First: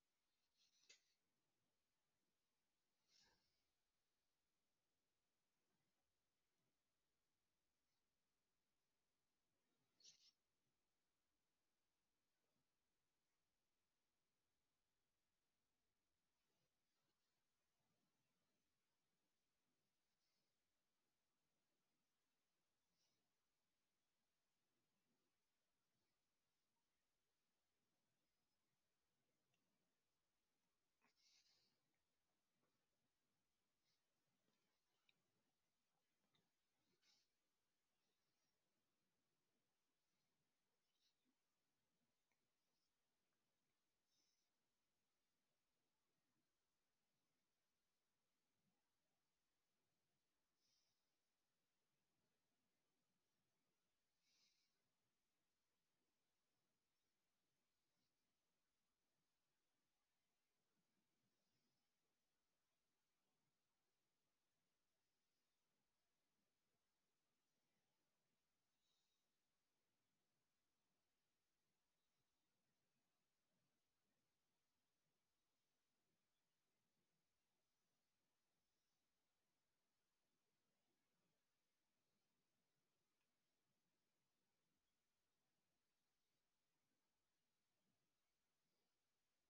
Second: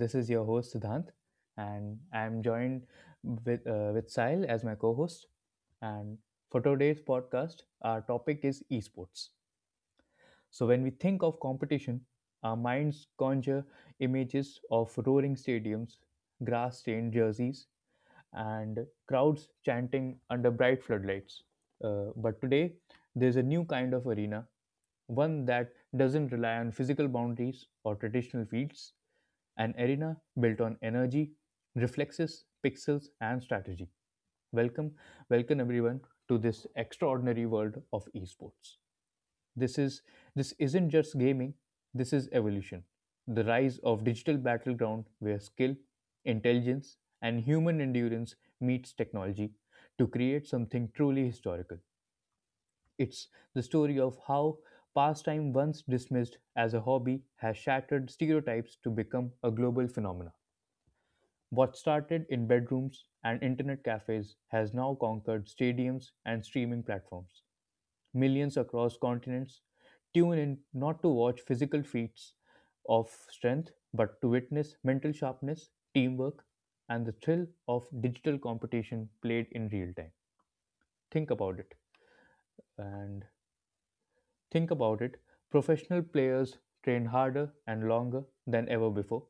this is your host Siddhant, and I'm joined with Sahil as my co-host. And for today's podcast, our topic is esports. So when we think of competition, our minds conjure images of roaring stadiums, grass-stained jerseys, and crowds chanting under bright floodlights. But today, there's a new kind of arena, one that doesn't rely on physical boundaries or traditional fields, an arena built on energy, reflexes, pixels, and strategy. Welcome, welcome, everyone, to this extraordinary world of esports. This is this isn't just gaming, this is evolution. The rise of digital battleground where skill, intelligence, and human endurance meets technology to create something truly historical. It's the story of how pastime once dismissed as a hobby has shattered stereotypes to become a global phenomenon. What started in bedrooms and internet cafes has now conquered stadiums and streaming platforms. Millions across continents tune in not to watch physical feats of strength, but to witness mental sharpness, teamwork, and the thrill of digital competition played in real time. Think about it. And think about it Professional players train harder and longer than ever before.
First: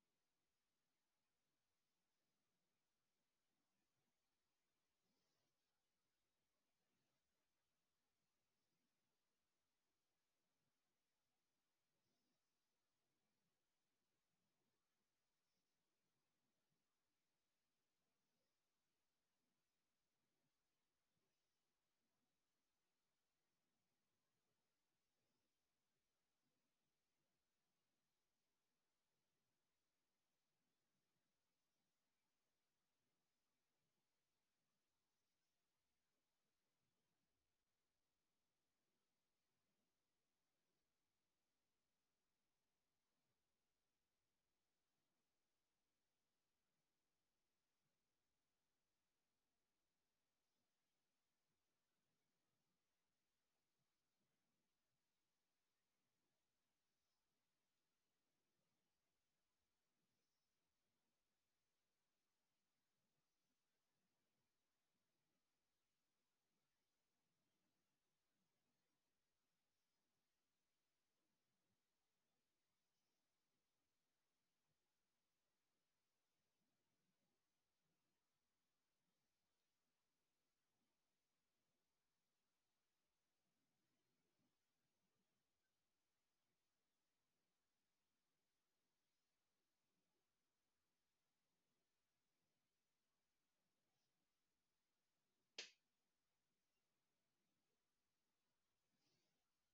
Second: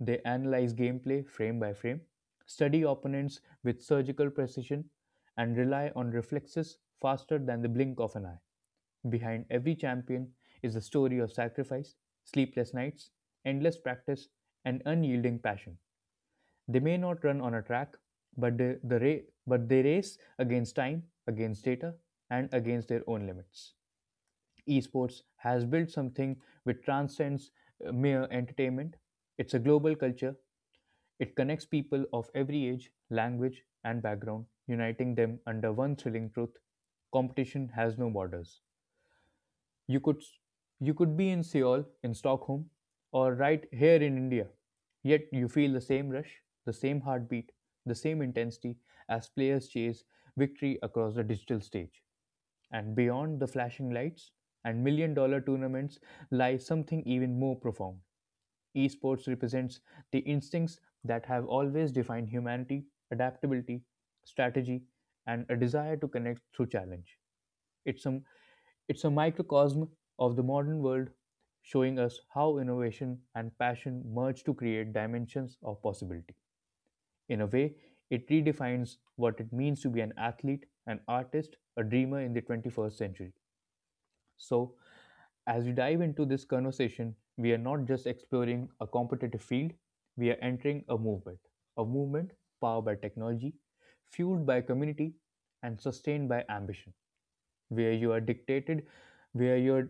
They analyze gameplay frame by frame, study opponents with surgical precision, and rely on reflexes faster than the blink of an eye. Behind every champion is the story of sacrifice, sleepless nights, endless practice, and unyielding passion. They may not run on a track, but but they race against time, against data, and against their own limits. Esports has built something which transcends mere entertainment. It's a global culture. It connects people of every age, language, and background, uniting them under one thrilling truth: competition has no borders. You could you could be in Seoul, in Stockholm, or right here in India, yet you feel the same rush, the same heartbeat, the same intensity as players chase victory across the digital stage. And beyond the flashing lights and million dollar tournaments lies something even more profound. Esports represents the instincts that have always defined humanity, adaptability, strategy, and a desire to connect through challenge. It's some. It's a microcosm of the modern world, showing us how innovation and passion merge to create dimensions of possibility. In a way, it redefines what it means to be an athlete, an artist, a dreamer in the 21st century. So, as we dive into this conversation, we are not just exploring a competitive field, we are entering a movement. A movement powered by technology, fueled by community, and sustained by ambition, where you're a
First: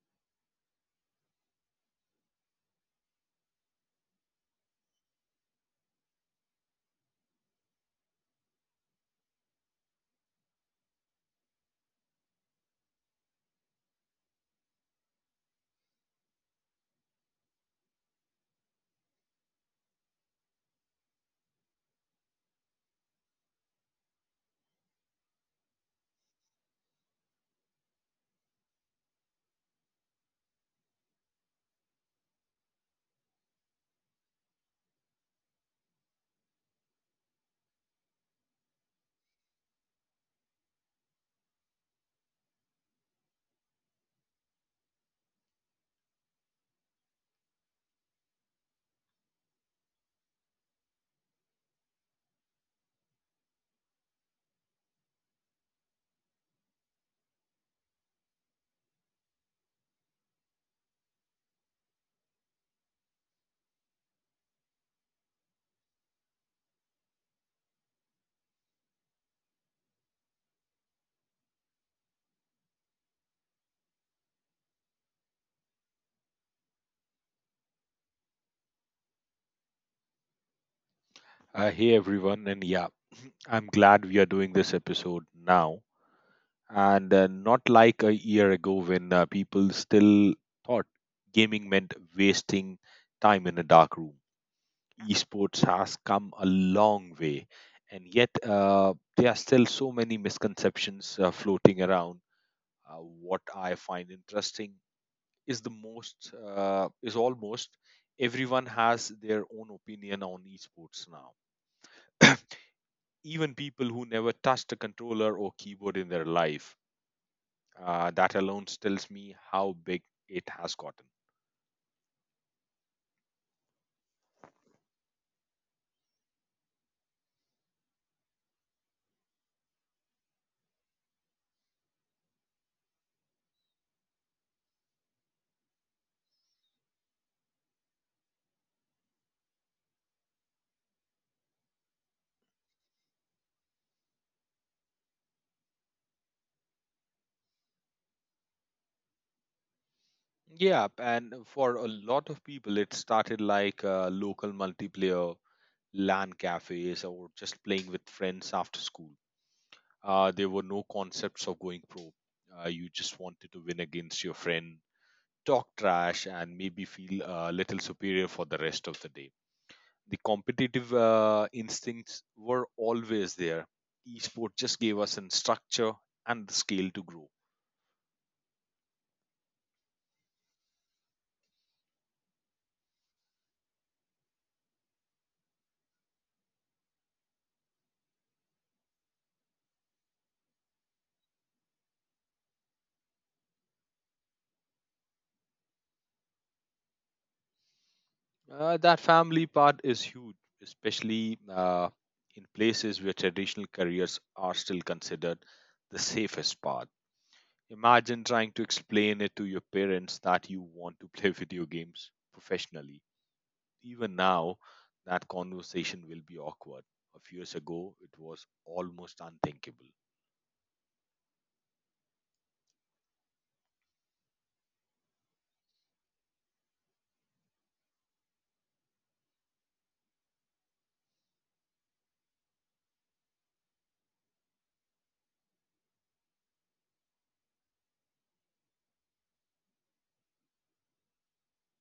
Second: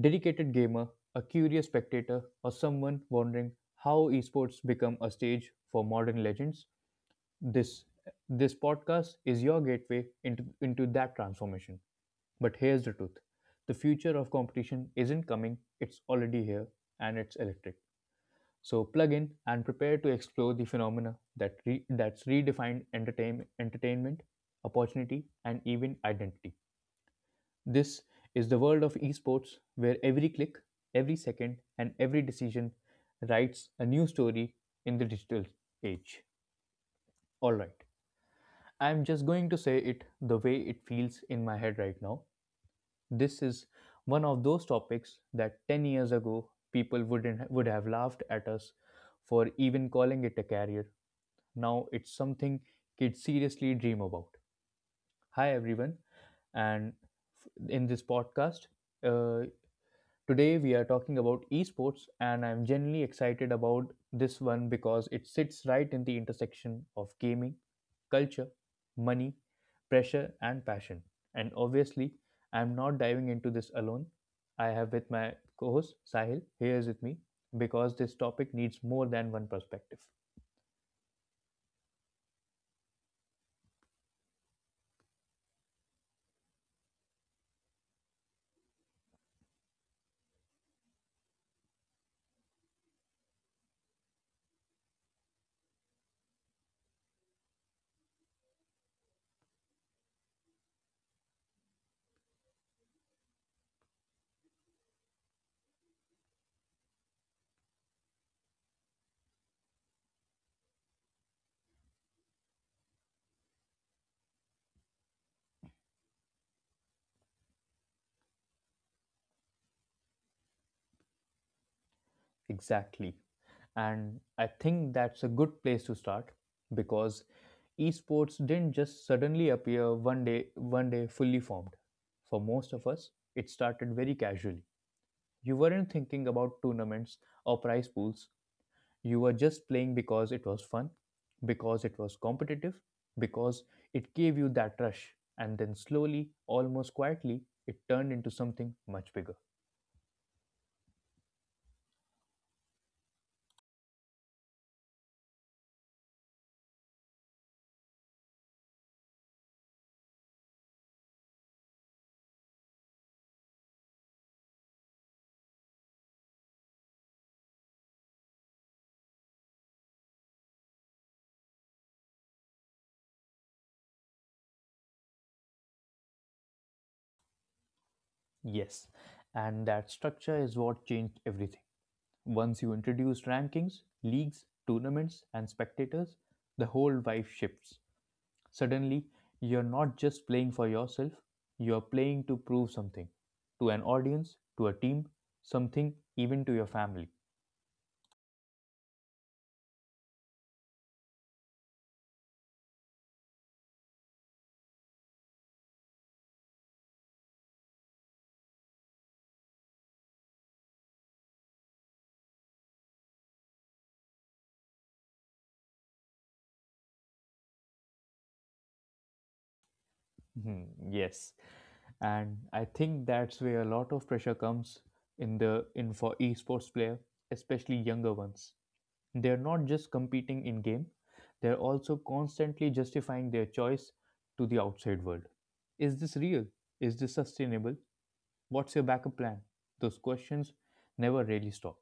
dedicated gamer, a curious spectator, or someone wondering how esports become a stage for modern legends. This this podcast is your gateway into that transformation. But here's the truth: the future of competition isn't coming, it's already here, and it's electric. So plug in and prepare to explore the phenomena that that's redefined entertainment, opportunity, and even identity. This is the world of esports where every click, every second, and every decision writes a new story in the digital age. All right. I'm just going to say it the way it feels in my head right now. This is one of those topics that 10 years ago people wouldn't would have laughed at us for even calling it a career. Now it's something kids seriously dream about. Hi everyone, and in this podcast, uh, today we are talking about esports, and I'm genuinely excited about this one because it sits right in the intersection of gaming, culture, money, pressure, and passion. And obviously, I'm not diving into this alone. I have with my co host Sahil here is with me because this topic needs more than one perspective. Hey everyone, and yeah, I'm glad we are doing this episode now and not like a year ago when people still thought gaming meant wasting time in a dark room. Esports has come a long way, and yet there are still so many misconceptions floating around. What I find interesting is the most is almost everyone has their own opinion on esports now. Even people who never touched a controller or keyboard in their life. That alone tells me how big it has gotten. Exactly. And I think that's a good place to start because esports didn't just suddenly appear one day fully formed. For most of us, it started very casually. You weren't thinking about tournaments or prize pools. You were just playing because it was fun, because it was competitive, because it gave you that rush. And then slowly, almost quietly, it turned into something much bigger. Yeah, and for a lot of people, it started like local multiplayer, LAN cafes, or just playing with friends after school. There were no concepts of going pro. You just wanted to win against your friend, talk trash, and maybe feel a little superior for the rest of the day. The competitive instincts were always there. Esport just gave us an structure and the scale to grow. Yes, and that structure is what changed everything. Once you introduce rankings, leagues, tournaments, and spectators, the whole vibe shifts. Suddenly, you're not just playing for yourself, you're playing to prove something to an audience, to a team, something even to your family. That family part is huge, especially in places where traditional careers are still considered the safest path. Imagine trying to explain it to your parents that you want to play video games professionally. Even now, that conversation will be awkward. A few years ago, it was almost unthinkable. Mhm, yes, and I think that's where a lot of pressure comes in, the in for esports player, especially younger ones. They're not just competing in game, they're also constantly justifying their choice to the outside world. Is this real? Is this sustainable? What's your backup plan? Those questions never really stop.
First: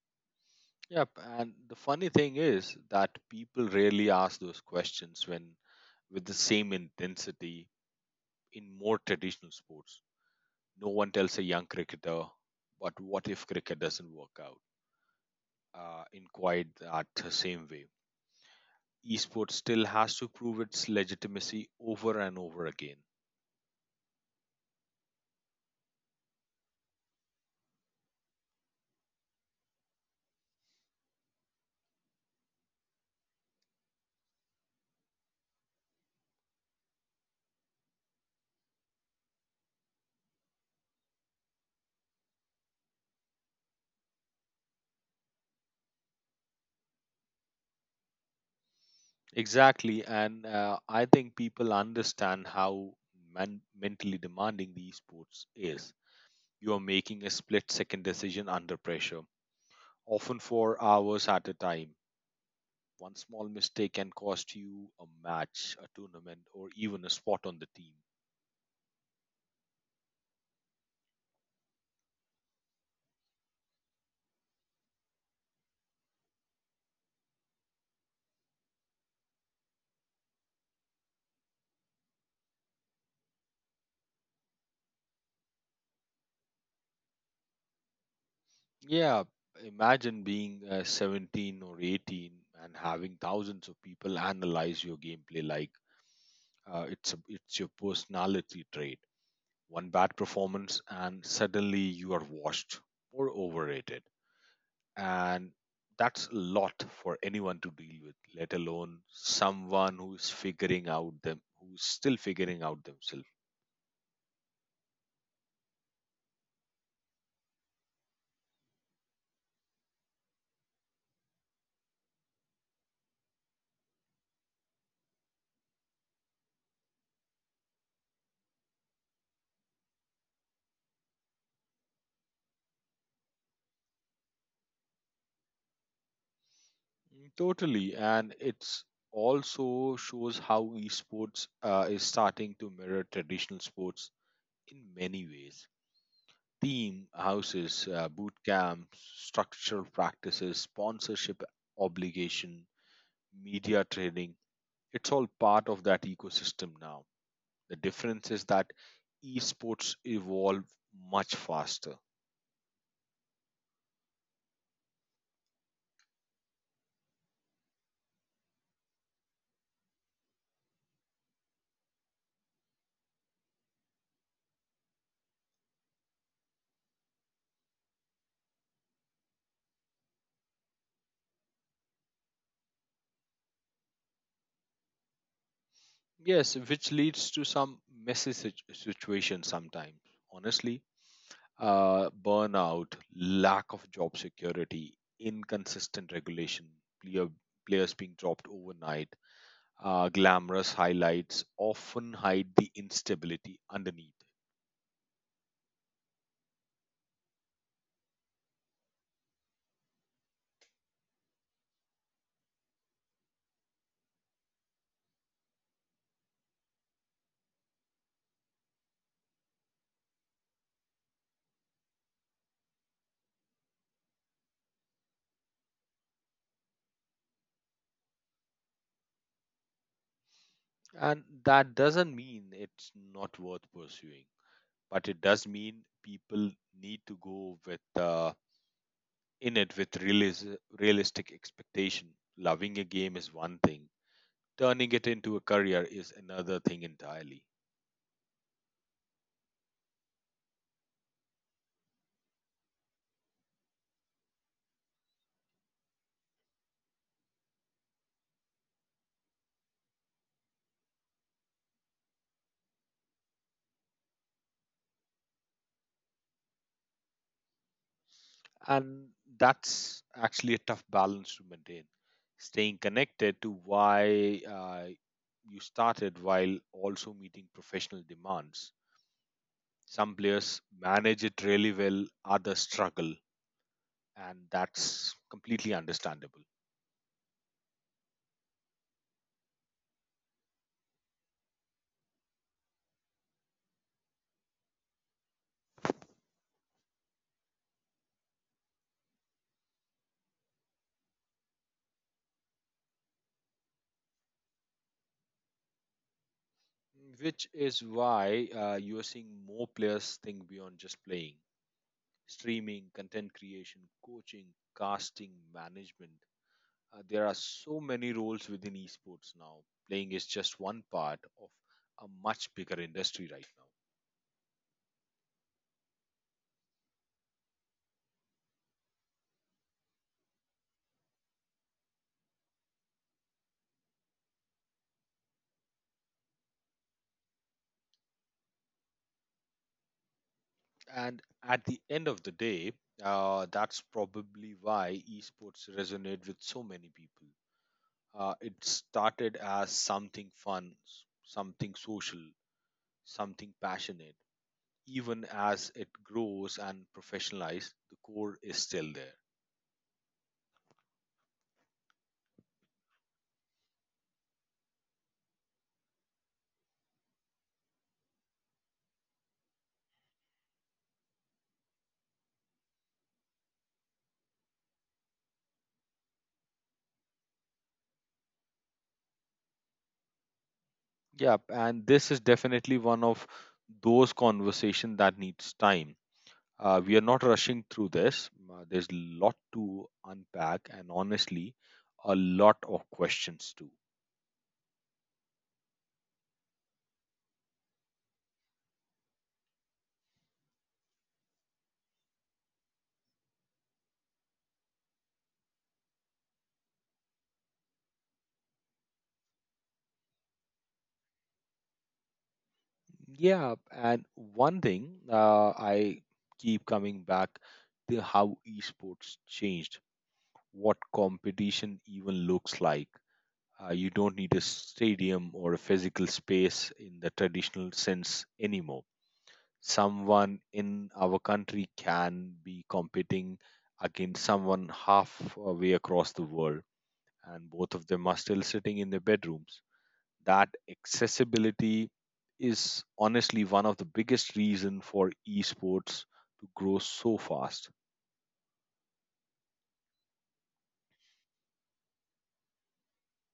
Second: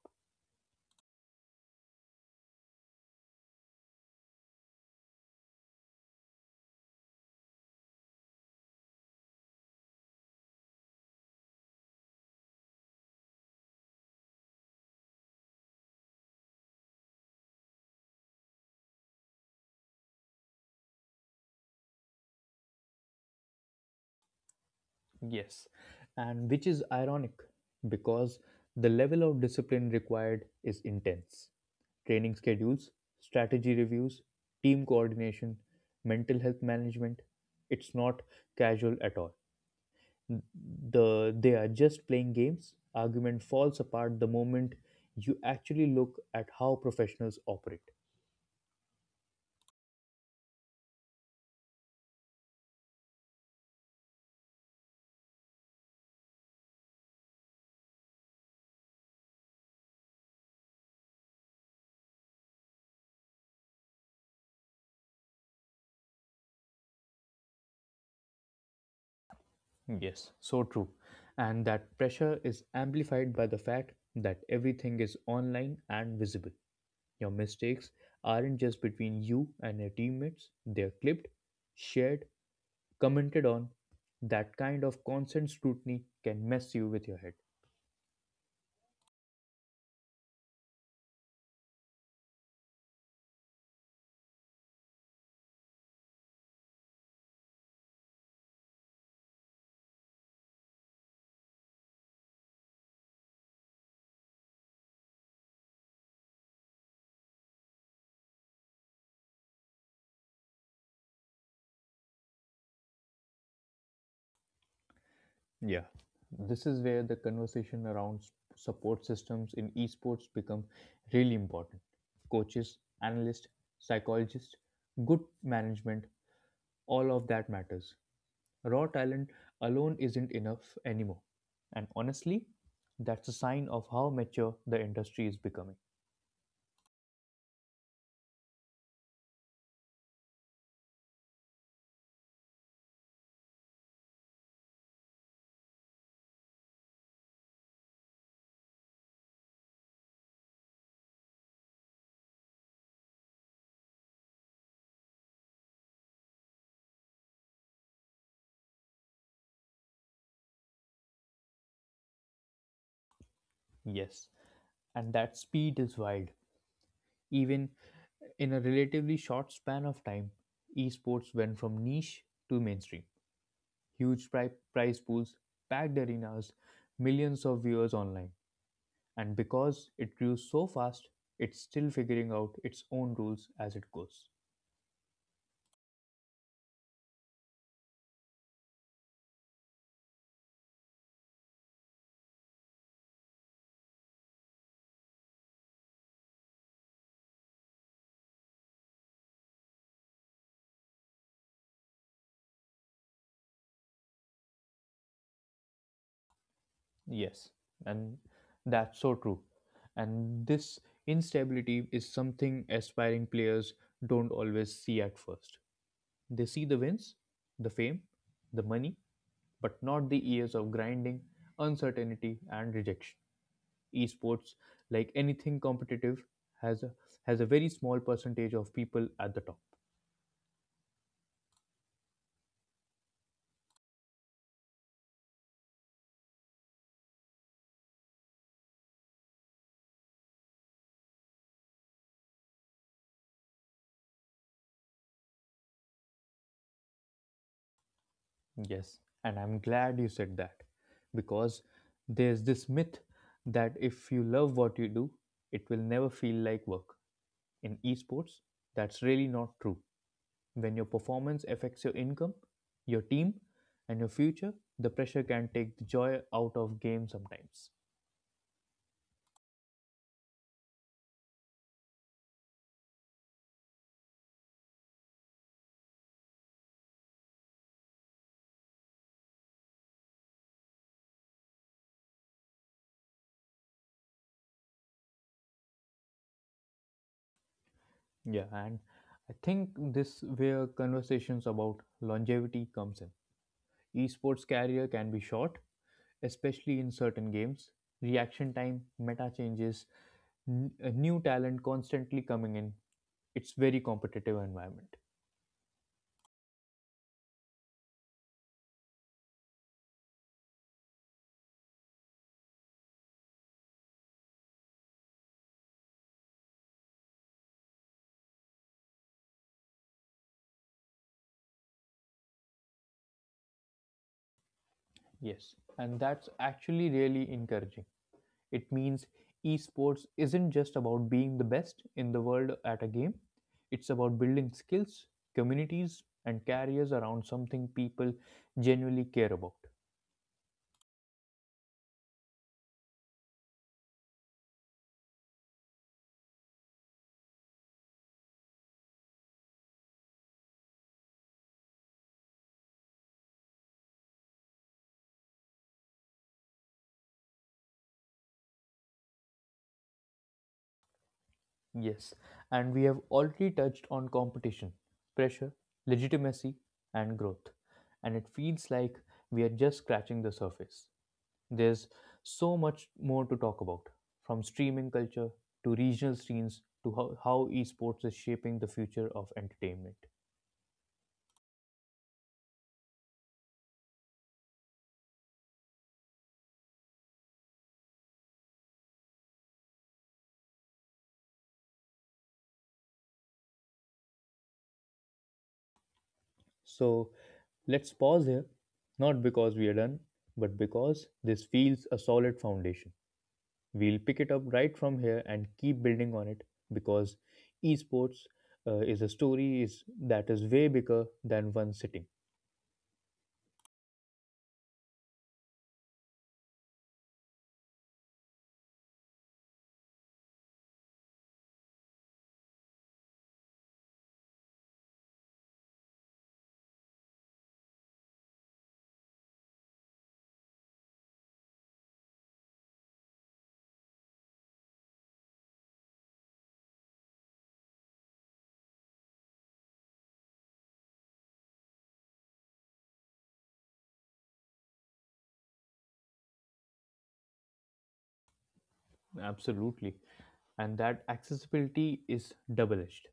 Yep, and the funny thing is that people rarely ask those questions when with the same intensity in more traditional sports. No one tells a young cricketer, but what if cricket doesn't work out in quite that same way? Esports still has to prove its legitimacy over and over again. Yes, and which is ironic because the level of discipline required is intense. Training schedules, strategy reviews, team coordination, mental health management. It's not casual at all. The they are just playing games argument falls apart the moment you actually look at how professionals operate. Exactly, and I think people understand how mentally demanding the esports is. You are making a split second decision under pressure often for hours at a time. One small mistake can cost you a match, a tournament, or even a spot on the team. Yes, so true. And that pressure is amplified by the fact that everything is online and visible. Your mistakes aren't just between you and your teammates, they're clipped, shared, commented on. That kind of constant scrutiny can mess you with your head. Yeah, imagine being 17 or 18 and having thousands of people analyze your gameplay like it's your personality trait. One bad performance and suddenly you are washed or overrated. And that's a lot for anyone to deal with, let alone someone who's still figuring out themselves. Yeah, this is where the conversation around support systems in esports become really important. Coaches, analysts, psychologists, good management, all of that matters. Raw talent alone isn't enough anymore. And honestly, that's a sign of how mature the industry is becoming. Mm, totally, and it's also shows how esports is starting to mirror traditional sports in many ways: team houses, boot camps, structural practices, sponsorship obligation, media training. It's all part of that ecosystem now. The difference is that esports evolve much faster. Yes, and that speed is wild. Even in a relatively short span of time, esports went from niche to mainstream. Huge prize pools, packed arenas, millions of viewers online. And because it grew so fast, it's still figuring out its own rules as it goes. Yes, which leads to some messy situations sometimes. Honestly, burnout, lack of job security, inconsistent regulation, player, players being dropped overnight, glamorous highlights often hide the instability underneath. Yes, and that's so true. And this instability is something aspiring players don't always see at first. They see the wins, the fame, the money, but not the years of grinding, uncertainty, and rejection. Esports, like anything competitive, has a, has a very small percentage of people at the top. And that doesn't mean it's not worth pursuing, but it does mean people need to go with in it with realistic expectation. Loving a game is one thing, turning it into a career is another thing entirely. Yes, and I'm glad you said that because there's this myth that if you love what you do, it will never feel like work. In esports, that's really not true. When your performance affects your income, your team, and your future, the pressure can take the joy out of game sometimes. And that's actually a tough balance to maintain. Staying connected to why you started while also meeting professional demands. Some players manage it really well, others struggle, and that's completely understandable. Yeah, and I think this where conversations about longevity comes in. Esports career can be short, especially in certain games. Reaction time, meta changes, new talent constantly coming in. It's very competitive environment. Which is why you are seeing more players think beyond just playing: streaming, content creation, coaching, casting, management. There are so many roles within esports now. Playing is just one part of a much bigger industry right Yes, and that's actually really encouraging. It means esports isn't just about being the best in the world at a game. It's about building skills, communities, and careers around something people genuinely care about. now. And at the end of the day, that's probably why esports resonate with so many people. It started as something fun, something social, something passionate. Even as it grows and professionalized, the core is still there. Yes, and we have already touched on competition, pressure, legitimacy, and growth. And it feels like we are just scratching the surface. There's so much more to talk about, from streaming culture to regional scenes to how esports is shaping the future of entertainment. Yeah, and this is definitely one of those conversation that needs time. We are not rushing through this. There's a lot to unpack, and honestly, a lot of questions too. So let's pause here, not because we are done, but because this feels a solid foundation. We'll pick it up right from here and keep building on it because esports is a story is that is way bigger than one sitting. Yeah, and one thing I keep coming back to how esports changed, what competition even looks like. You don't need a stadium or a physical space in the traditional sense anymore. Someone in our country can be competing against someone halfway across the world, and both of them are still sitting in their bedrooms. That accessibility is honestly one of the biggest reason for esports to grow so fast. Absolutely. And that accessibility is double edged.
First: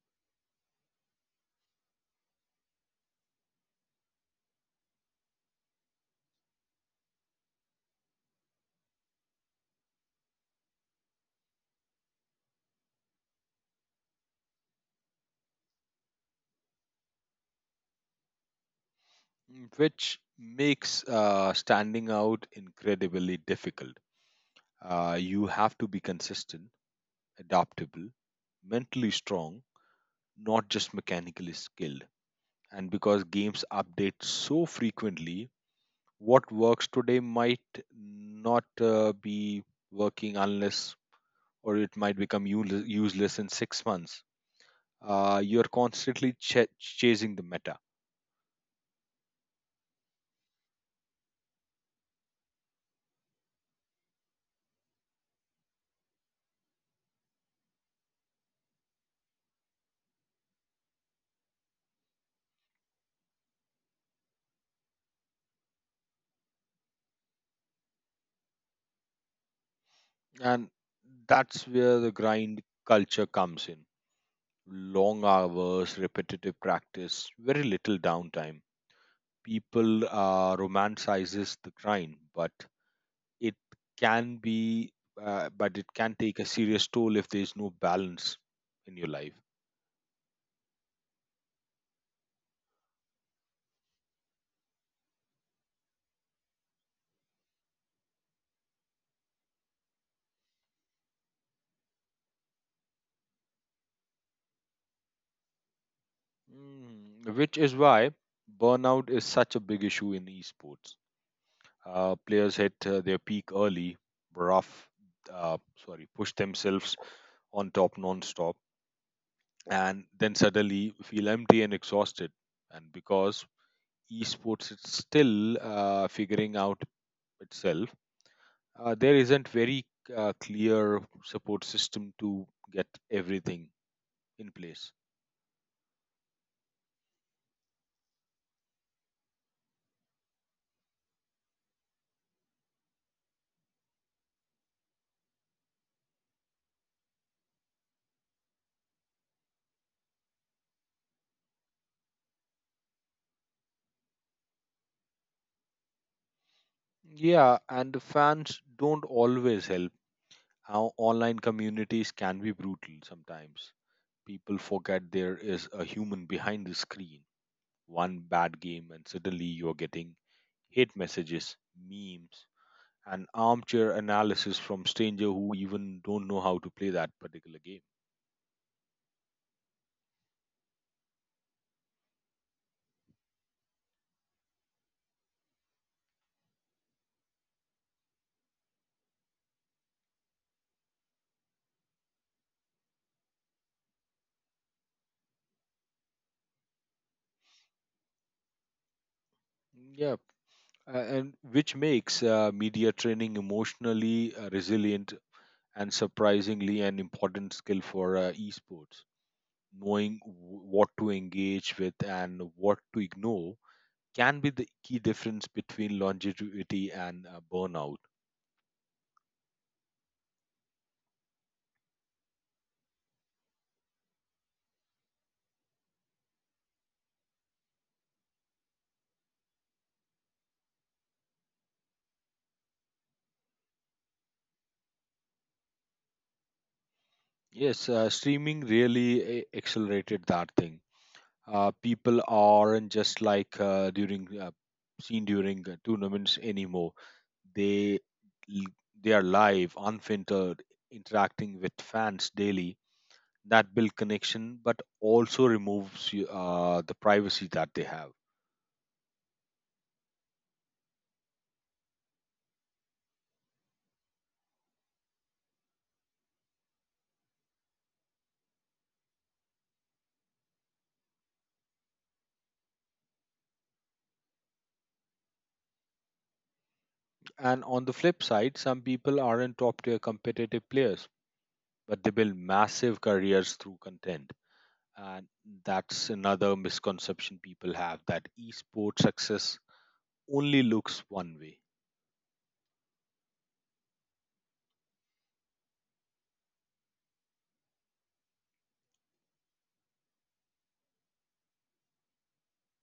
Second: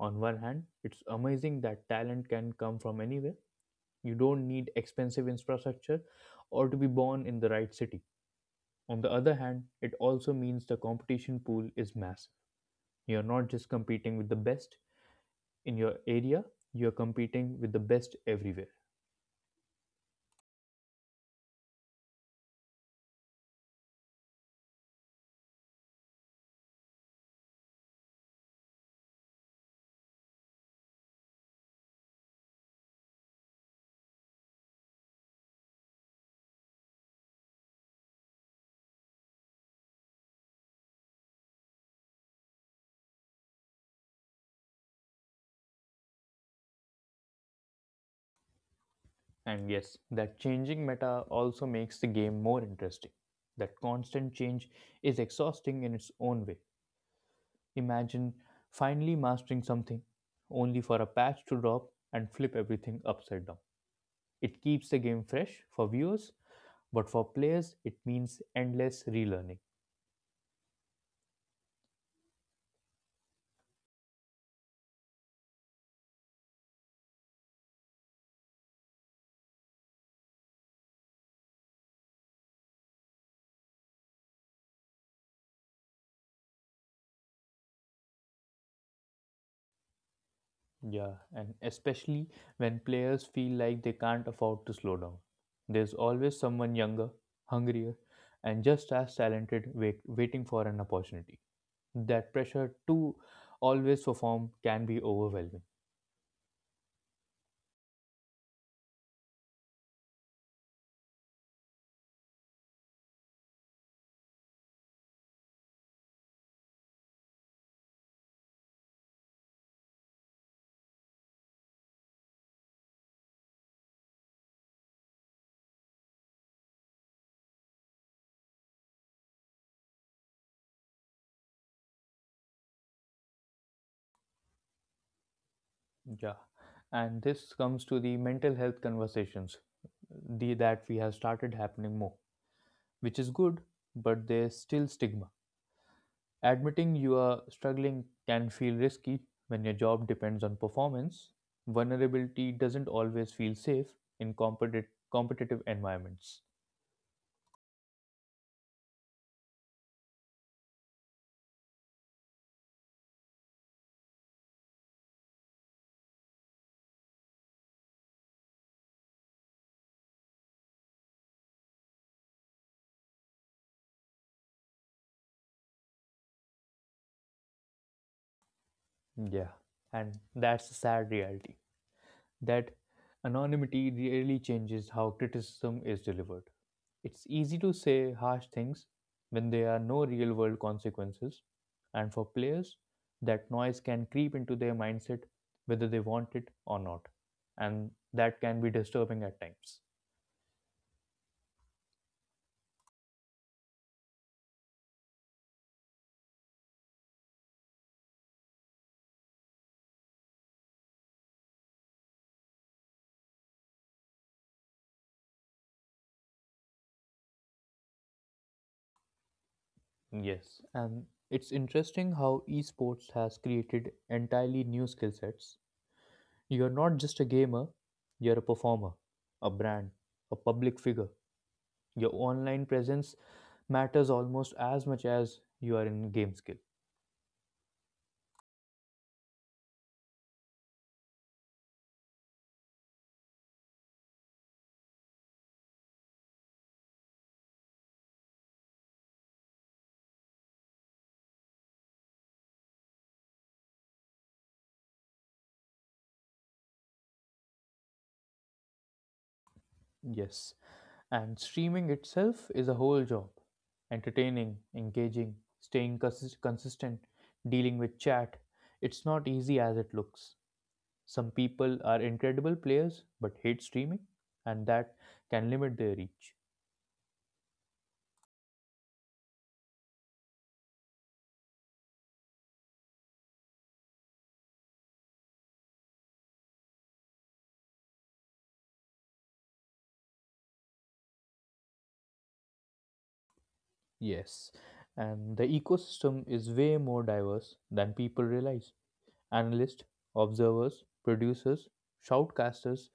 On one hand, it's amazing that talent can come from anywhere. You don't need expensive infrastructure or to be born in the right city. On the other hand, it also means the competition pool is massive. You're not just competing with the best in your area, you're competing with the best everywhere. Mm, which makes standing out incredibly difficult. You have to be consistent, adaptable, mentally strong, not just mechanically skilled. And because games update so frequently, what works today might not be working unless or it might become useless in 6 months. You're constantly chasing the meta. And yes, that changing meta also makes the game more interesting. That constant change is exhausting in its own way. Imagine finally mastering something, only for a patch to drop and flip everything upside down. It keeps the game fresh for viewers, but for players, it means endless relearning. And that's where the grind culture comes in: long hours, repetitive practice, very little downtime. People romanticizes the grind, but It can be, it can take a serious toll if there is no balance in your life. Yeah, and especially when players feel like they can't afford to slow down. There's always someone younger, hungrier, and just as talented waiting for an opportunity. That pressure to always perform can be overwhelming. Mm, which is why burnout is such a big issue in esports. Players hit their peak early, rough, uh, sorry, push themselves on top non-stop, and then suddenly feel empty and exhausted. And because esports is still figuring out itself, there isn't very clear support system to get everything in place. Yeah, and this comes to the mental health conversations the that we have started happening more, which is good, but there's still stigma. Admitting you are struggling can feel risky when your job depends on performance. Vulnerability doesn't always feel safe in competitive environments. Yeah, and the fans don't always help. Our online communities can be brutal sometimes. People forget there is a human behind the screen. One bad game and suddenly you're getting hate messages, memes, and armchair analysis from stranger who even don't know how to play that particular Yeah, and that's the sad reality that anonymity really changes how criticism is delivered. It's easy to say harsh things when there are no real world consequences, and for players, that noise can creep into their mindset whether they want it or not, and that can be disturbing at times. game. Yeah, and which makes media training emotionally resilient and surprisingly an important skill for esports. Knowing what to engage with and what to ignore can be the key difference between longevity and burnout. Yes, and it's interesting how esports has created entirely new skill sets. You're not just a gamer, you're a performer, a brand, a public figure. Your online presence matters almost as much as your in-game skill. Yes, streaming really accelerated that thing. Uh, people aren't just like during seen during tournaments anymore. They l- they are live, unfiltered, interacting with fans daily. That build connection, but also removes the privacy that they have. Yes. And streaming itself is a whole job. Entertaining, engaging, staying consistent, dealing with chat. It's not easy as it looks. Some people are incredible players but hate streaming, and that can limit their reach. And on the flip side, some people aren't top tier competitive players, but they build massive careers through content. And that's another misconception people have, that esports success only looks one way. Yes. And the ecosystem is way more diverse than people realize. Analysts, observers, producers, shoutcasters,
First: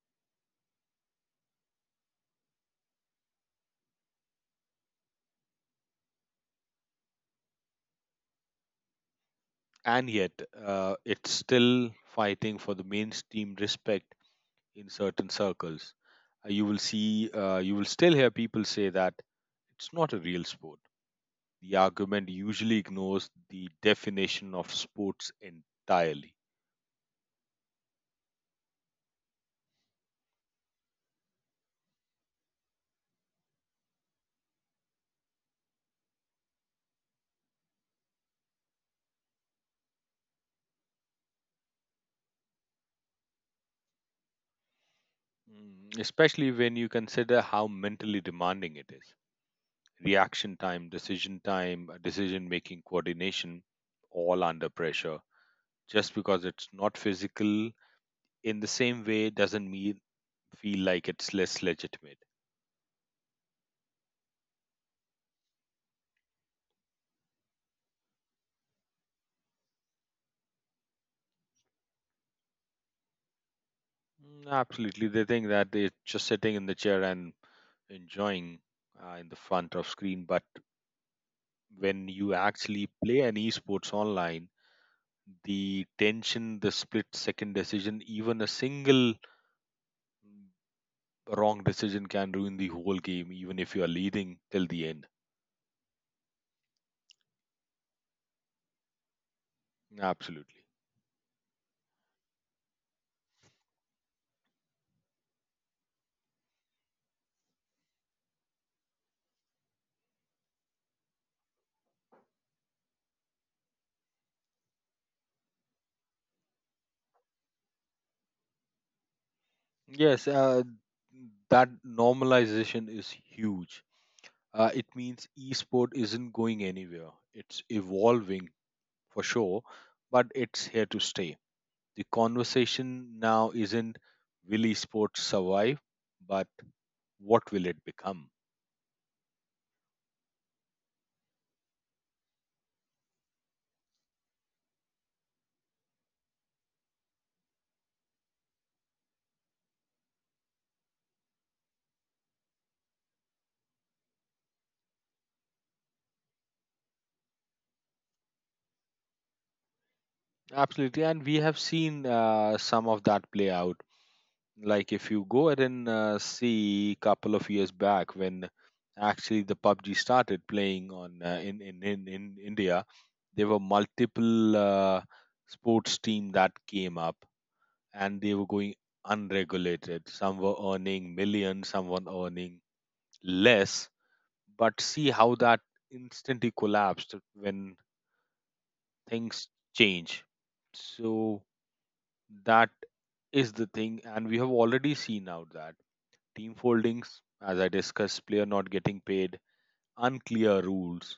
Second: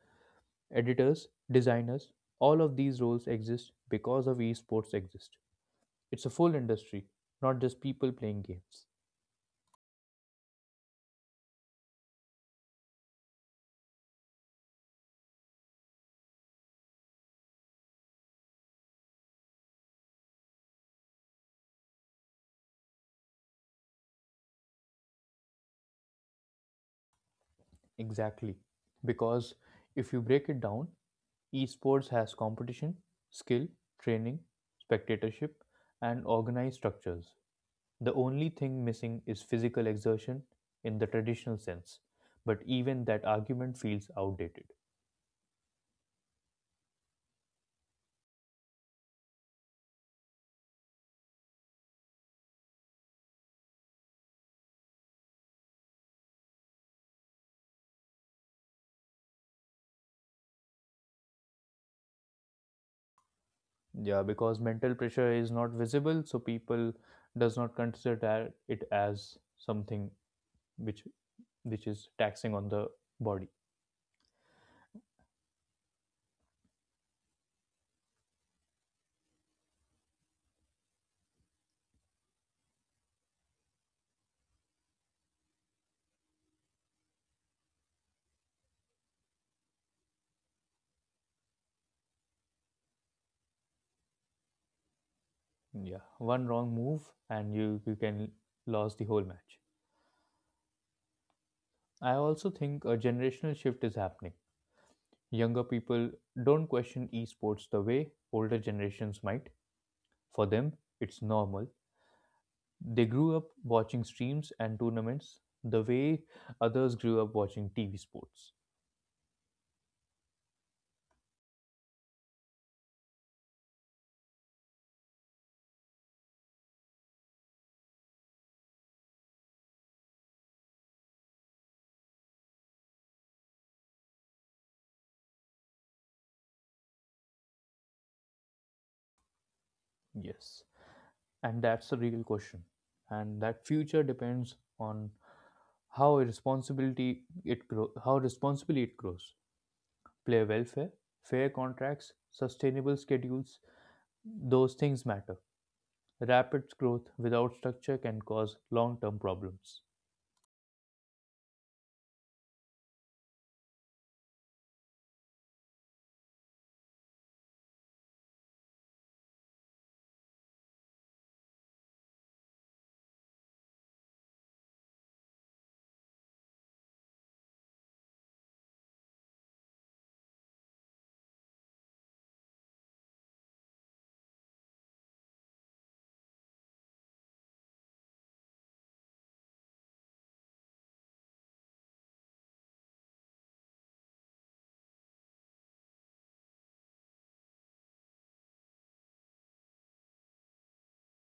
editors, designers, all of these roles exist because of esports exist. It's a full industry, not just people playing games. And yet it's still fighting for the mainstream respect in certain circles. You will still hear people say that it's not a real sport. The argument usually ignores the definition of sports entirely. Exactly. Because if you break it down, esports has competition, skill, training, spectatorship, and organized structures. The only thing missing is physical exertion in the traditional sense, but even that argument feels outdated. Mm, especially when you consider how mentally demanding it is. Reaction time, decision making, coordination, all under pressure. Just because it's not physical in the same way doesn't mean feel like it's less legitimate. Yeah, because mental pressure is not visible, so people does not consider that it as something which which is taxing on the body. Mm, absolutely, they think that they're just sitting in the chair and enjoying in the front of screen. But when you actually play an esports online, the tension, the split second decision, even a single mm, wrong decision can ruin the whole game, even if you are leading till the end. Yeah, one wrong move and you can lose the whole match. Absolutely, I also think a generational shift is happening. Younger people don't question esports the way older generations might. For them it's normal. They grew up watching streams and tournaments the way others grew up watching tv sports. yes. That normalization is huge. It means esport isn't going anywhere. It's evolving for sure, but it's here to stay. The conversation now isn't will esports survive, but what will it become? Yes. And that's the real question. And that future depends on how responsibly it grows. Player welfare, fair contracts, sustainable schedules, those things matter. Rapid growth without structure can cause long-term problems. Absolutely, and we have seen some of that play out. Like if you go ahead and see a couple of years back when actually the PUBG started playing on in India, there were multiple sports team that came up and they were going unregulated. Some were earning millions, some were earning less. But see how that instantly collapsed when things change. So that is the thing, and we have already seen out that team foldings, as I discussed, player not getting paid, unclear rules,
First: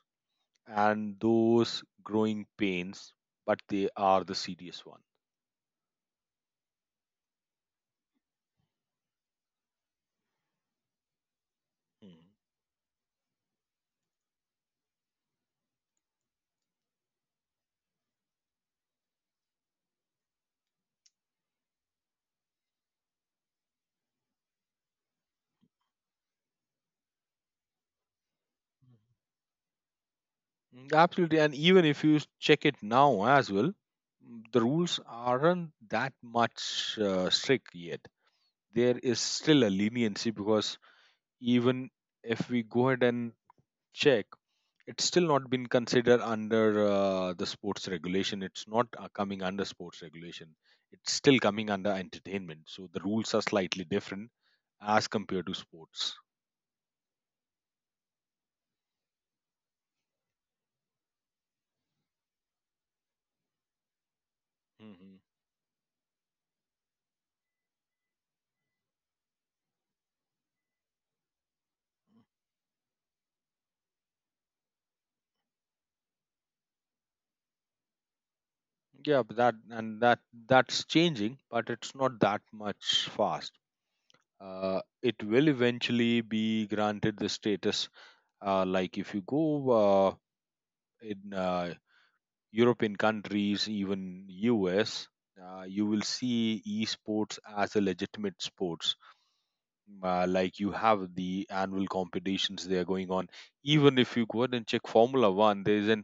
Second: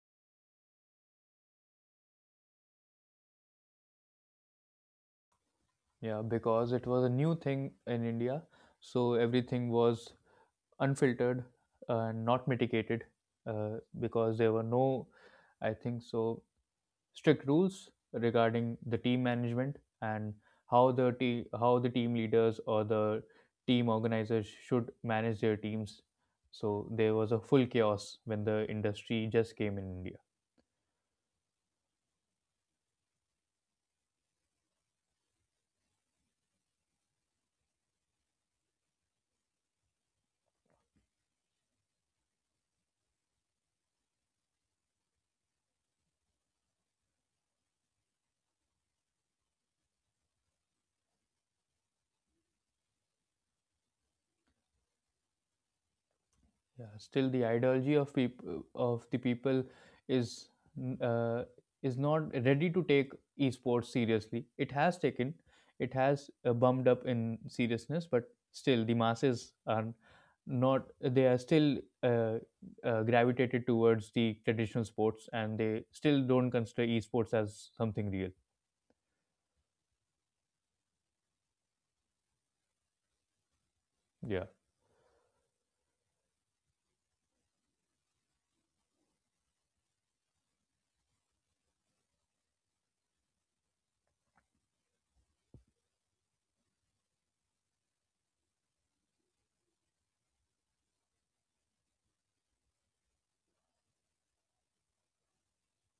and those growing pains, but they are the serious one. Yeah, because it was a new thing in India, so everything was unfiltered Hmm. and not mitigated, because there were no, I think so, strict rules regarding the team management, and how the team leaders or the team organizers should manage their teams. So there was a full chaos when the industry just came in india. Mm, absolutely. And even if you check it now as well, mm, the rules aren't that much strict yet. There is still a leniency because even if we go ahead and check, it's still not been considered under the sports regulation. It's not coming under sports regulation. It's still coming under entertainment. So the rules are slightly different as compared to sports. Yeah, still the ideology of people of the people is, uh, is not ready to take esports seriously. It has Hmm. taken, it has bumped up in seriousness, but still the masses are not, they are still, uh, gravitated towards the traditional sports, and they still don't consider esports as something real. Yeah, but that and that that's changing, but it's not that much fast. Yeah. It will eventually be granted the status. Uh, like if you go uh, in uh, European countries, even US, you will see esports as a legitimate sports. Like you have the annual competitions they are going on. Even if you go ahead and check Formula One, there is an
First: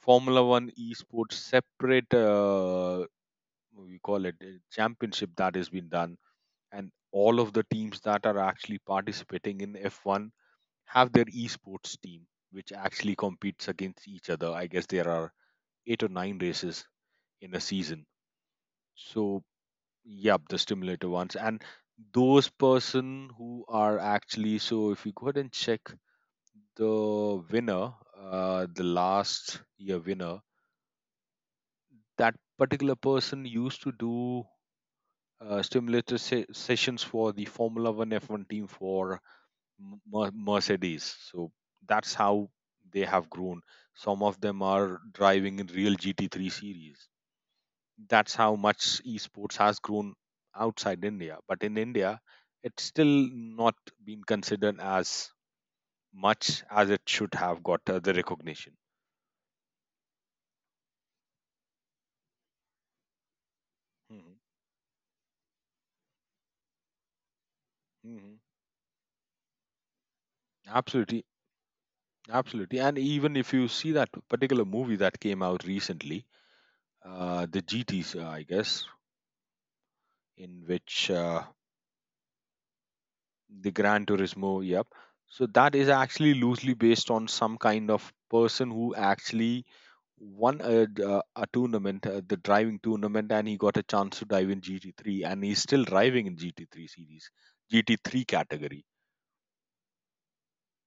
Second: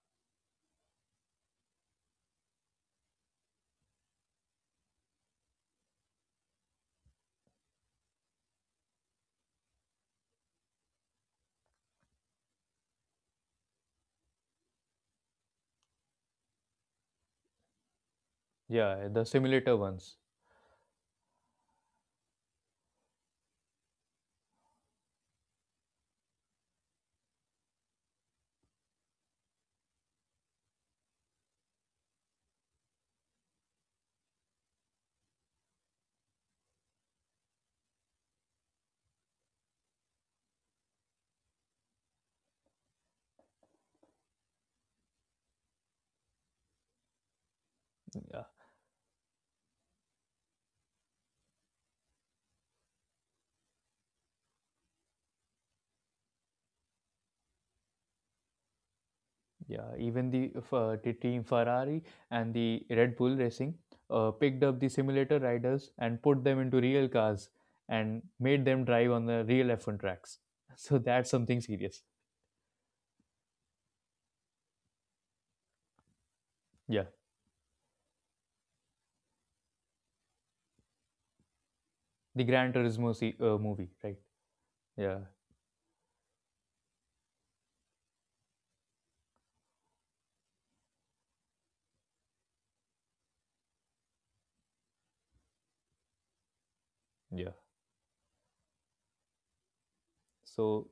Formula One esports separate. We call it a championship that has been done, and all of the teams that are actually participating in f1 have their esports team, which actually competes against each other. I guess there are eight or nine races in a season. Yeah, the So, simulator ones. yep, the stimulator ones. And those person who are actually, so if you go ahead and check the winner, the last year winner, that particular person used to do stimulator sessions for the Formula One F1 team for Mercedes. So that's how they have grown. Some of them are driving in real GT3 series. That's Yeah. how much esports has grown outside India. But in India, it's still not been considered as much as it should have got the recognition. Yeah, even the team Ferrari and the Red Bull Racing hmm picked up the simulator riders and put them into real cars and hmm made them drive on the real F1 tracks. So that's Absolutely. something serious. Absolutely. And even if you see that particular movie that came out recently, Yeah, the GTs, I guess, in which the Gran Turismo the movie, Gran right? Turismo, yep. Yeah, So that is actually loosely based on some kind of person who actually won a tournament, the driving tournament, and he got a chance to dive in GT3, and he's still driving in GT3 series, yeah. GT3 category. So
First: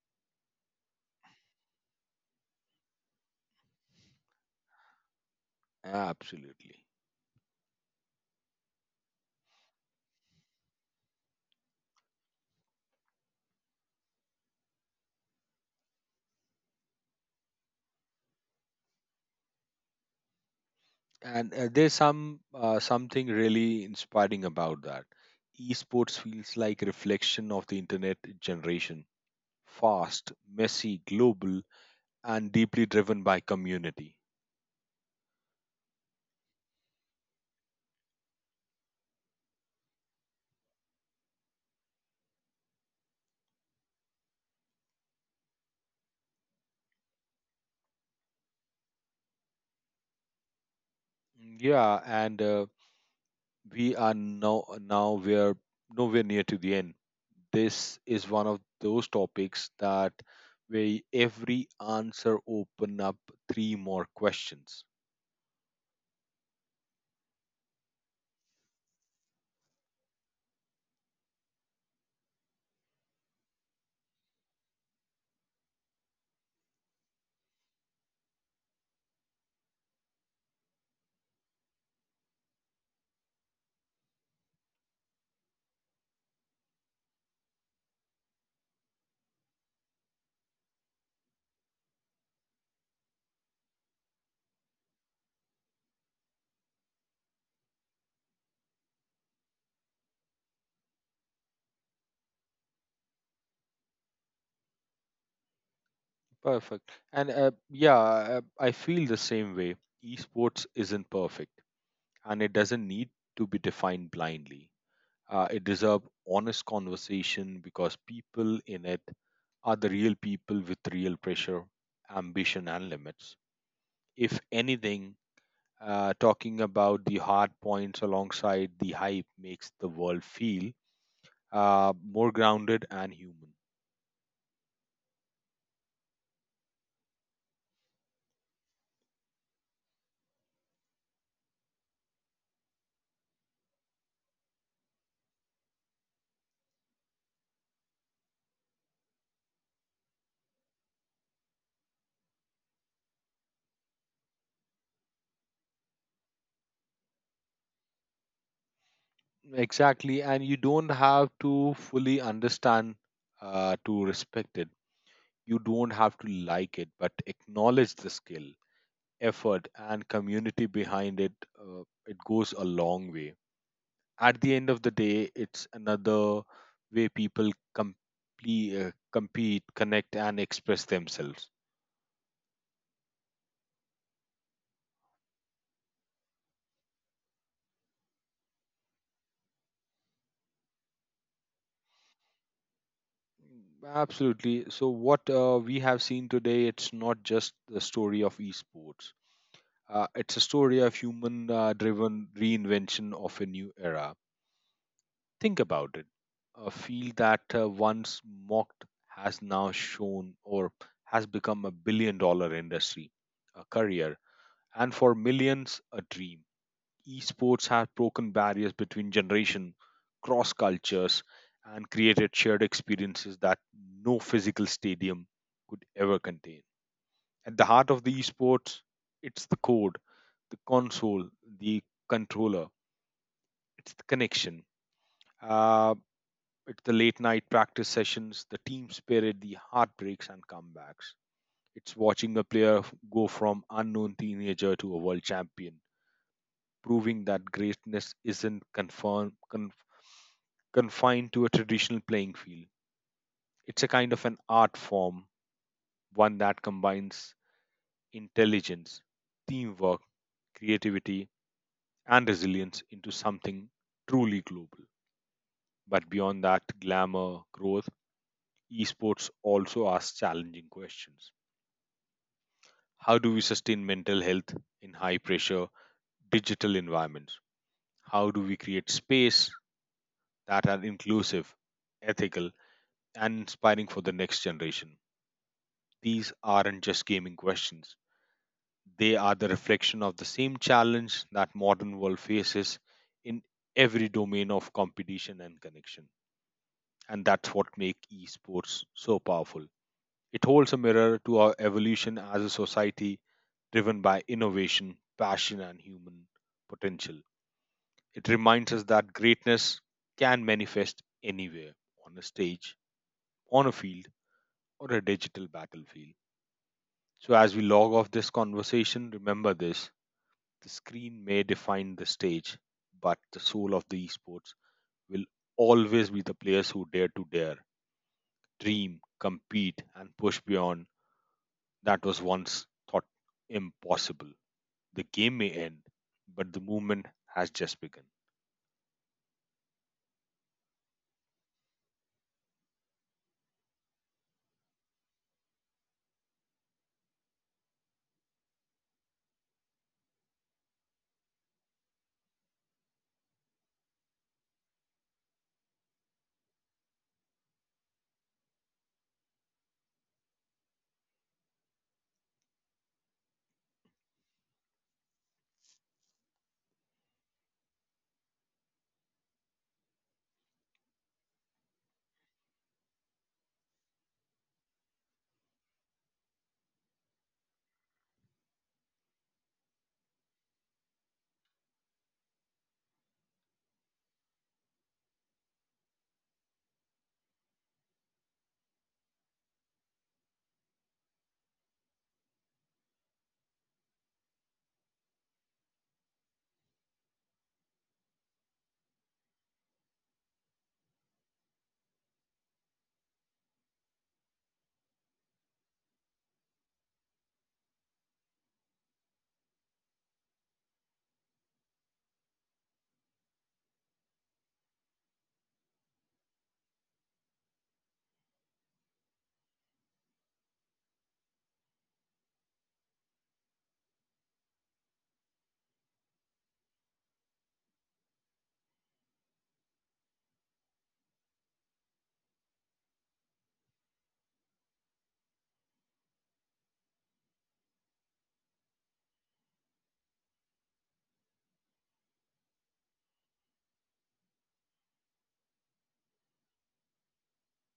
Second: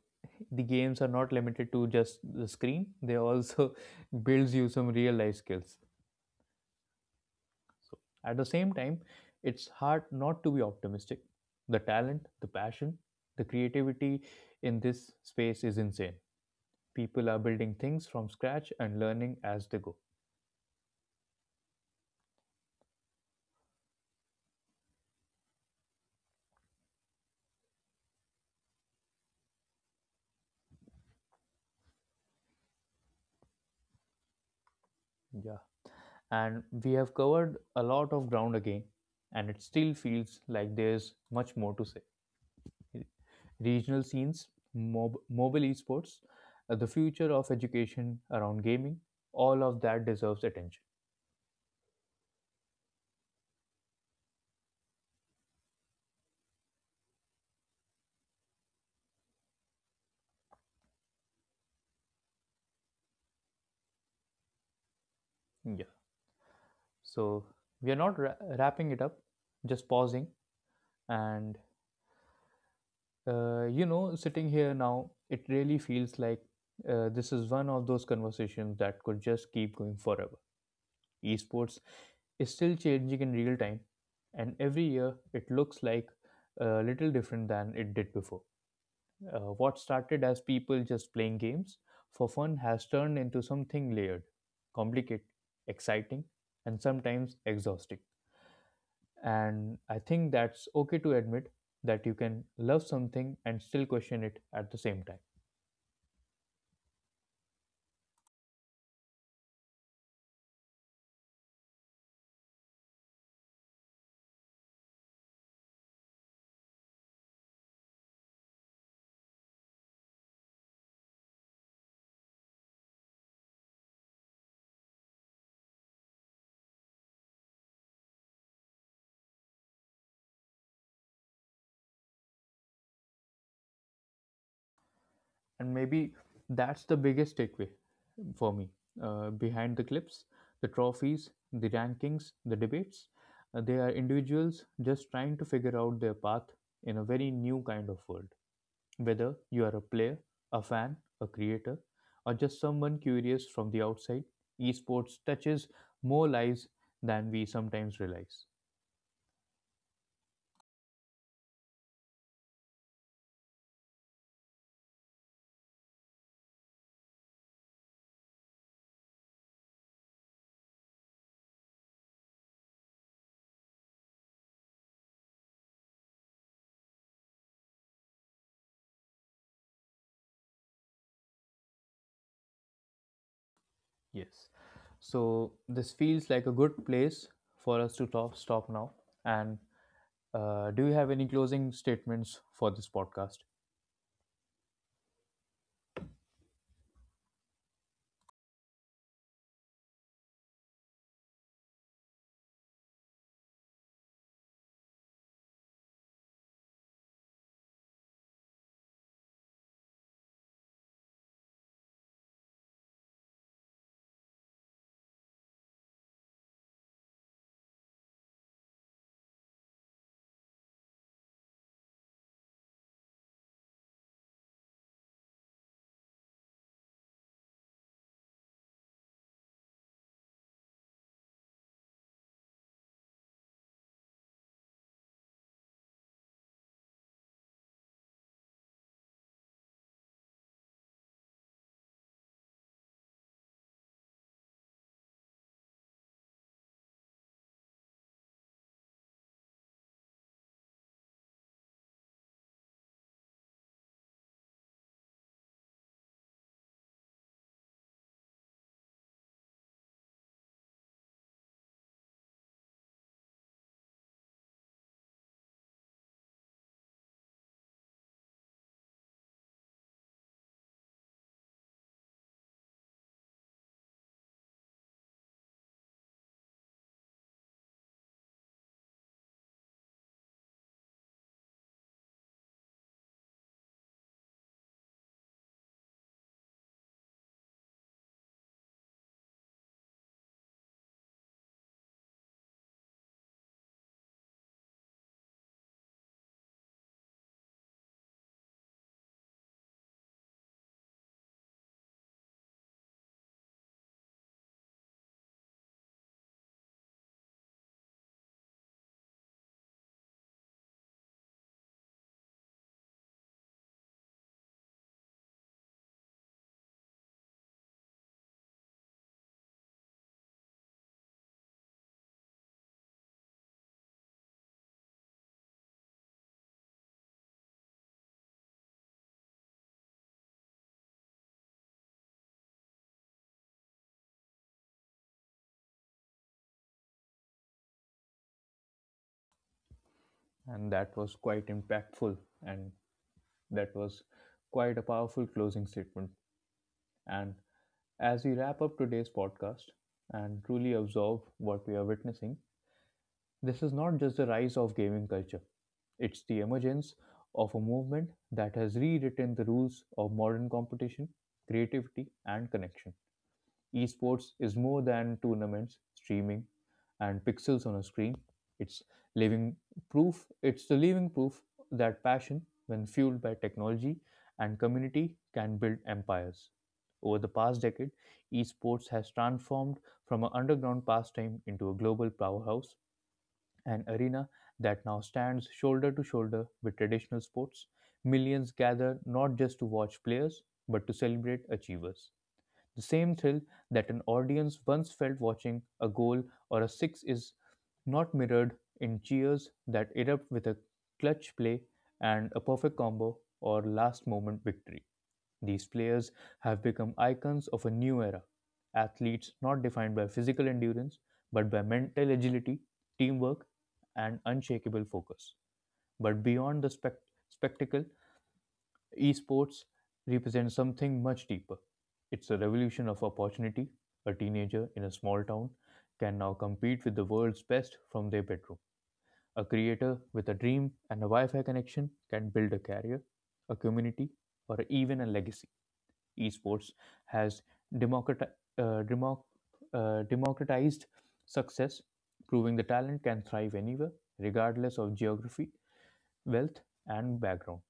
the games are not limited to just the screen; they also builds you some real life skills. Absolutely, So at the same time, it's hard not to be optimistic. The talent, the passion, the creativity in this space is insane. People are building things from scratch and learning as they go. and there's something really inspiring about that. Esports feels like reflection of the internet generation: fast, messy, global, and deeply driven by community. Yeah. And we have covered a lot of ground again, and it still feels like there's much more to say. Regional scenes, mobile esports, the future of education around gaming, all of that deserves attention. Yeah, and we're nowhere near to the end. This is one of those topics that where every answer open up three more questions. So we are not wrapping it up, just pausing. And you know, sitting here now, it really feels like this is one of those conversations that could just keep going forever. Esports is still changing in real time, and every year it looks like a little different than it did before. What started as people just playing games for fun has turned into something layered, complicated, exciting, and sometimes exhausting. And I think that's okay to admit that you can love something and still question it at the same time. Perfect. And yeah, I feel the same way. Esports isn't perfect, and it doesn't need to be defined blindly. It deserves honest conversation because people in it are the real people with real pressure, ambition, and limits. If anything, talking about the hard points alongside the hype makes the world feel more grounded and human. And maybe that's the biggest takeaway for me, behind the clips, the trophies, the rankings, the debates. They are individuals just trying to figure out their path in a very new kind of world. Whether you are a player, a fan, a creator, or just someone curious from the outside, esports touches more lives than we sometimes realize. Exactly, and you don't have to fully understand to respect it. You don't have to like it, but acknowledge the skill, effort, and community behind it. It goes a long way. At the end of the day, it's another way people compete, connect, and express themselves. Yes. So this feels like a good place for us to talk, stop now. And do you have any closing statements for this podcast? Absolutely. So what we have seen today, it's not just the story of esports. It's a story of human-driven reinvention of a new era. Think about it. A field that once mocked has now shown or has become a billion-dollar industry, a career, and for millions, a dream. Esports has broken barriers between generation, cross cultures, and created shared experiences that no physical stadium could ever contain. At the heart of the esports, it's the code, the console, the controller, it's the connection. Uh, it's the late night practice sessions, the team spirit, the heartbreaks and comebacks. It's watching a player go from unknown teenager to a world champion, proving that greatness isn't confirmed confined to a traditional playing field. It's a kind of an art form, one that combines intelligence, teamwork, creativity, and resilience into something truly global. But beyond that glamour, growth, esports also asks challenging questions. How do we sustain mental health in high pressure digital environments? How do we create space that are inclusive, ethical, and inspiring for the next generation? These aren't just gaming questions. They are the reflection of the same challenge that modern world faces in every domain of competition and connection. And that's what makes esports so powerful. It holds a mirror to our evolution as a society driven by innovation, passion, and human potential. It reminds us that greatness can manifest anywhere: on a stage, on a field, or a digital battlefield. So, as we log off this conversation, remember this: the screen may define the stage, but the soul of the esports will always be the players who dare to dare, dream, compete, and push beyond that was once thought impossible. The game may end, but the movement has just begun. And that was quite impactful. And that was quite a powerful closing statement. And as we wrap up today's podcast and truly observe what we are witnessing, this is not just the rise of gaming culture, it's the emergence of a movement that has rewritten the rules of modern competition, creativity, and connection. Esports is more than tournaments, streaming, and pixels on a screen. It's living It's the living proof that passion, when fueled by technology and community, can build empires. Over the past decade, esports has transformed from an underground pastime into a global powerhouse, an arena that now stands shoulder to shoulder with traditional sports. Millions gather not just to watch players, but to celebrate achievers. The same thrill that an audience once felt watching a goal or a six is not mirrored in cheers that erupt with a clutch play and a perfect combo or last moment victory. These players have become icons of a new era. Athletes not defined by physical endurance, but by mental agility, teamwork, and unshakable focus. But beyond the spectacle, Esports represents something much deeper. It's a revolution of opportunity. A teenager in a small town can now compete with the world's best from their bedroom. A creator with a dream and a Wi Fi connection can build a career, a community, or even a legacy. Esports has democrati- uh, democ- democratized success, proving the talent can thrive anywhere, regardless of geography, wealth, and background.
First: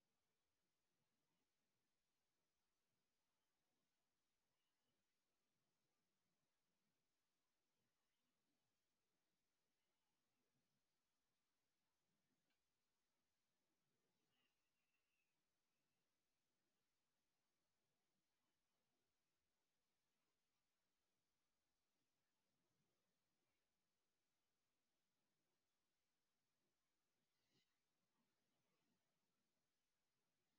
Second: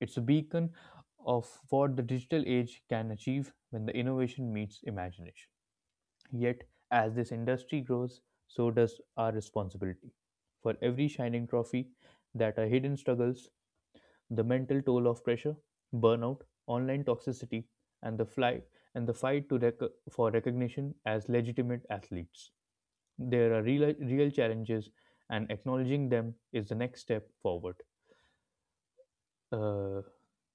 It's a beacon of what the digital age can achieve when the innovation meets imagination. Yet, as this industry grows, so does our responsibility. For every shining trophy, that are hidden struggles, the mental toll of pressure, burnout, online toxicity, and the fly and the fight to for recognition as legitimate athletes. There are real, real challenges, and acknowledging them is the next step forward. uh,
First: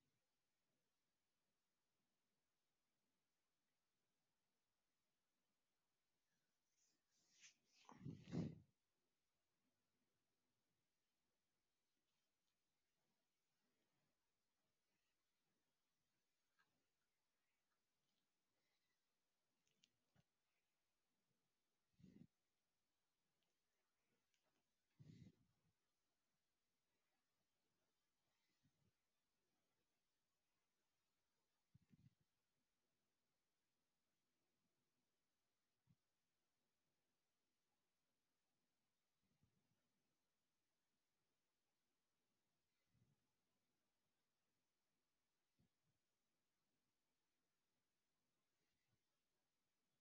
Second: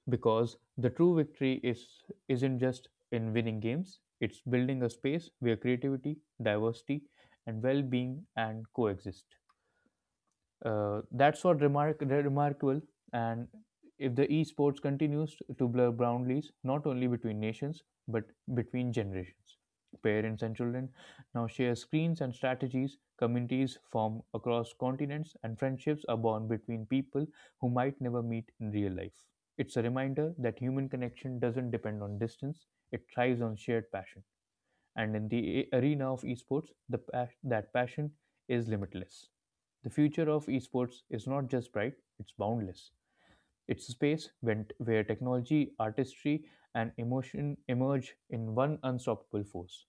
because the true victory is isn't just in winning games, it's building a space where creativity, diversity, and well-being and coexist. That's what remark remarkable. And if the esports continues to blur boundaries, not only between nations but between generations, parents and children now share screens and strategies. Communities form across continents, and friendships are born between people who might never meet in real life. It's a reminder that human connection doesn't depend on distance; it thrives on shared passion. And in the arena of esports, that passion is limitless. The future of esports is not just bright, it's boundless. It's a space where technology, artistry, and emotion emerge in one unstoppable force.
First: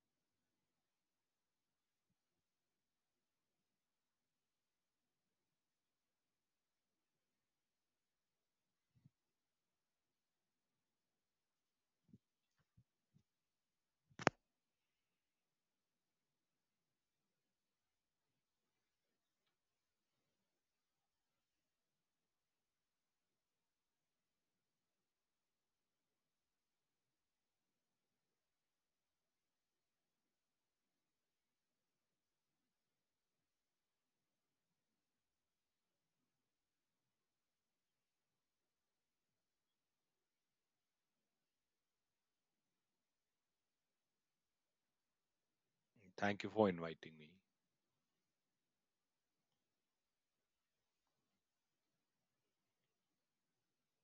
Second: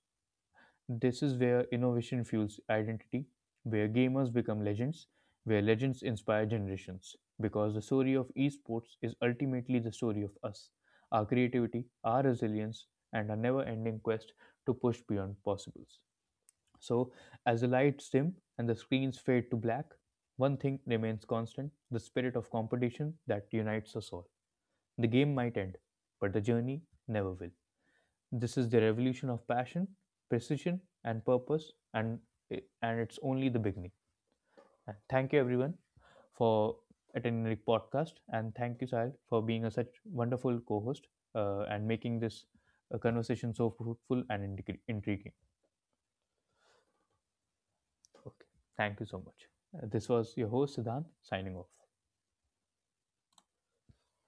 This is where innovation fuels identity, where gamers become legends, where legends inspire generations. Because the story of esports is ultimately the story of us, our creativity, our resilience, and our never ending quest to push beyond possibles. So, as the lights dim and the screens fade to black, one thing remains constant the spirit of competition that unites us all. The game might end, but the journey never will. This is the revolution of passion, precision, and purpose, and, and it's only the beginning. And thank you, everyone, for attending the podcast, and thank you, Sahil, for being a such wonderful co host and making this conversation so fruitful and intriguing. Thank you for inviting me. Okay. Thank you so much. This was your host, Siddhant, signing off.